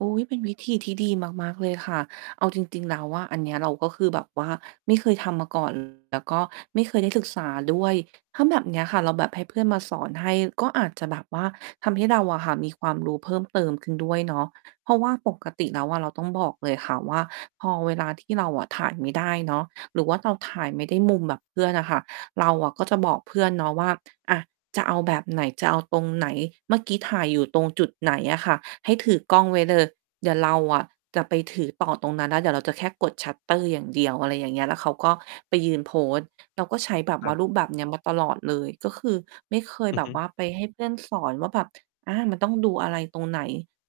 อุ๊ย เป็นวิธีที่ดีมาก ๆ เลยค่ะ เอาจริง ๆ แล้วอะ อันเนี้ยเราก็คือแบบว่าไม่เคยทำมา ก่อน แล้วก็ไม่เคยได้ศึกษาด้วย ถ้าแบบเนี้ยค่ะ เราแบบให้เพื่อนมาสอนให้ก็อาจจะแบบว่า ทำให้เราอะค่ะ มีความรู้เพิ่มเติมขึ้นด้วยเนาะ เพราะว่าปกติแล้วอะเราต้องบอกเลยค่ะว่า พอเวลาที่เราอะถ่ายไม่ได้เนาะ หรือว่าเราถ่ายไม่ได้มุมแบบเพื่อนอะค่ะ เราก็จะบอกเพื่อนเนาะว่า "อา จะเอาแบบไหน จะเอาตรงไหน เมื่อกี้ถ่ายอยู่ตรงจุดไหน?" อะค่ะ "ให้ถือกล้องไว้เลย เดี๋ยวเราอะจะไปถือต่อตรงนั้นน่ะ เดี๋ยวเราจะแค่กดชัตเตอร์อย่างเดียว" อะไรอย่างเงี้ย แล้วเขาก็ไปยืนโพสต์ เราก็ใช้แบบครว่ัาบ รูปแบบเนี้ยมาตลอดเลย ก็คือไม่เคยอืแอบฮบึ ว่า ไปให้เพื่อนสอนว่าแบบ อ่า มันต้องดูอะไรตรงไหน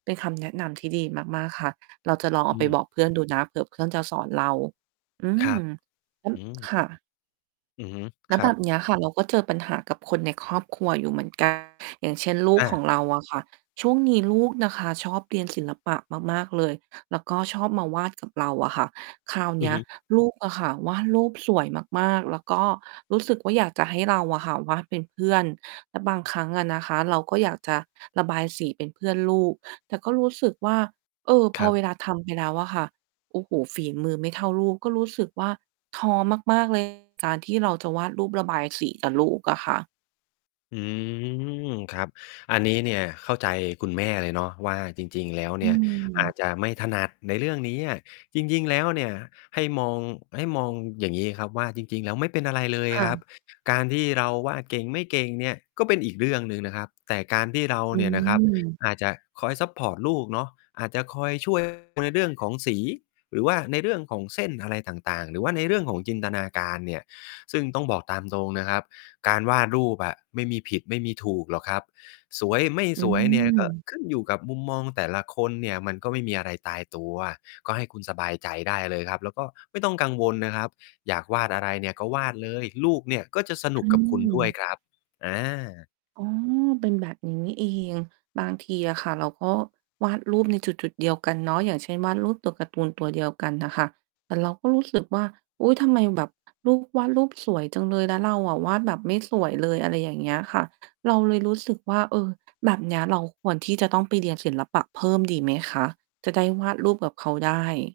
เป็น คำแนะนำที่ดีมาก ๆ ค่ะ เราจะลองเออาไืปม บอกเพื่อน ดูนะ เผื่อเพื่อนจะสอนเรา อืครม ับ อืม [unintelligible] ค่ะ อือฮึ แล้ควรแับบ บนี้ ค่ะ เราก็เจอปัญหากับคนในครอบครัวอยู่เหมือน กัน อย่างเช่น ลูกอขอา งเราอะค่ะ ช่วงนี้ลูกนะคะชอบเรียนศิลปะมาก ๆ เลย แล้วก็ชอบมาวาดกับเราอะค่ะ คราวเอนืีอ้ย ฮึ ลูกอะค่ะ วาดรูปสวยมาก ๆ แล้วก็รู้สึกว่า อยากจะให้เราอะค่ะวาดเป็นเพื่อน แล้วบางครั้งอะนะคะ เราก็อยากจะระบายสีเป็นเพื่อนลูก แต่ก็รู้สึกว่า เออ พคอรับ เวลาทำไปแล้วอะค่ะ โอ้โฮ ฝีมือไม่เท่าลูก ก็รู้สึกว่า ท้อมาก ๆ เลย การที่เราจะวาดรูปบายสีกับลูกอะค่ะ อืม ครับ อันนี้เนี่ยเข้าใจคุณแม่เลยเนาะว่า จริง ๆ แล้วอเืนี่ยอาม จจะไม่ถนัดในเรื่องเนี้ย จริง ๆ แล้วเนี่ย ให้มอง ให้มองอย่างนี้ครับว่า จริง ๆ แล้วไม่เป็นอะไรเลยค่ครับ ะ การที่เราวาดเก่ง ไม่เก่งเนี่ย ก็เป็นอีกเรื่องหนึ่งนะครับ แต่การที่เราอืเนี่ยนะครับ ม อาจจะคอยซัปพอร์ตลูกเนาะ อาจจะคอย ช่วย ในเรื่องของสี หรือว่าในเรื่องของเส้นอะไรต่าง ๆ หรือว่าในเรื่องของจินตนาการเนี่ย ซึ่งต้องบอกตามตรงนะครับ การวาดรูปอะไม่มีผิดไม่มีถูกหรอกครับ สวยไม่อืสวยเนี่ยก็ม ขึ้นอยู่กับมุมมองแต่ละคนเนี่ย มันก็ไม่มีอะไรตายตัว ก็ให้คุณสบายใจได้เลยครับ แล้วก็ไม่ต้องกังวลนะครับ อยากวาดอะไรเนี่ย ก็วาดเลย ลูกเนี่ยก็จะสอนุกกับคุณด้วยืม ครับ อา อ๋อ เป็นแบบนี้นี่เอง บางทีอะค่ะ เราก็วาดรูปในจุด ๆ เดียวกันเนาะ อย่างเช่น วาดรูปตัวการ์ตูนตัวเดียวกันน่ะค่ะ แต่เราก็รู้สึกว่า อุ๊ย ทำไมแบบลูกวาดรูปสวยจังเลย แล้วเราอะวาดแบบไม่สวยเลย อะไรอย่างเงี้ยค่ะ เราเลยรู้สึกว่า เออ แบบเนี้ยเราควรที่จะต้องไปเรียนศิลปะเพิ่มดีไหมคะ จะได้วาดรูปกับเขาได้?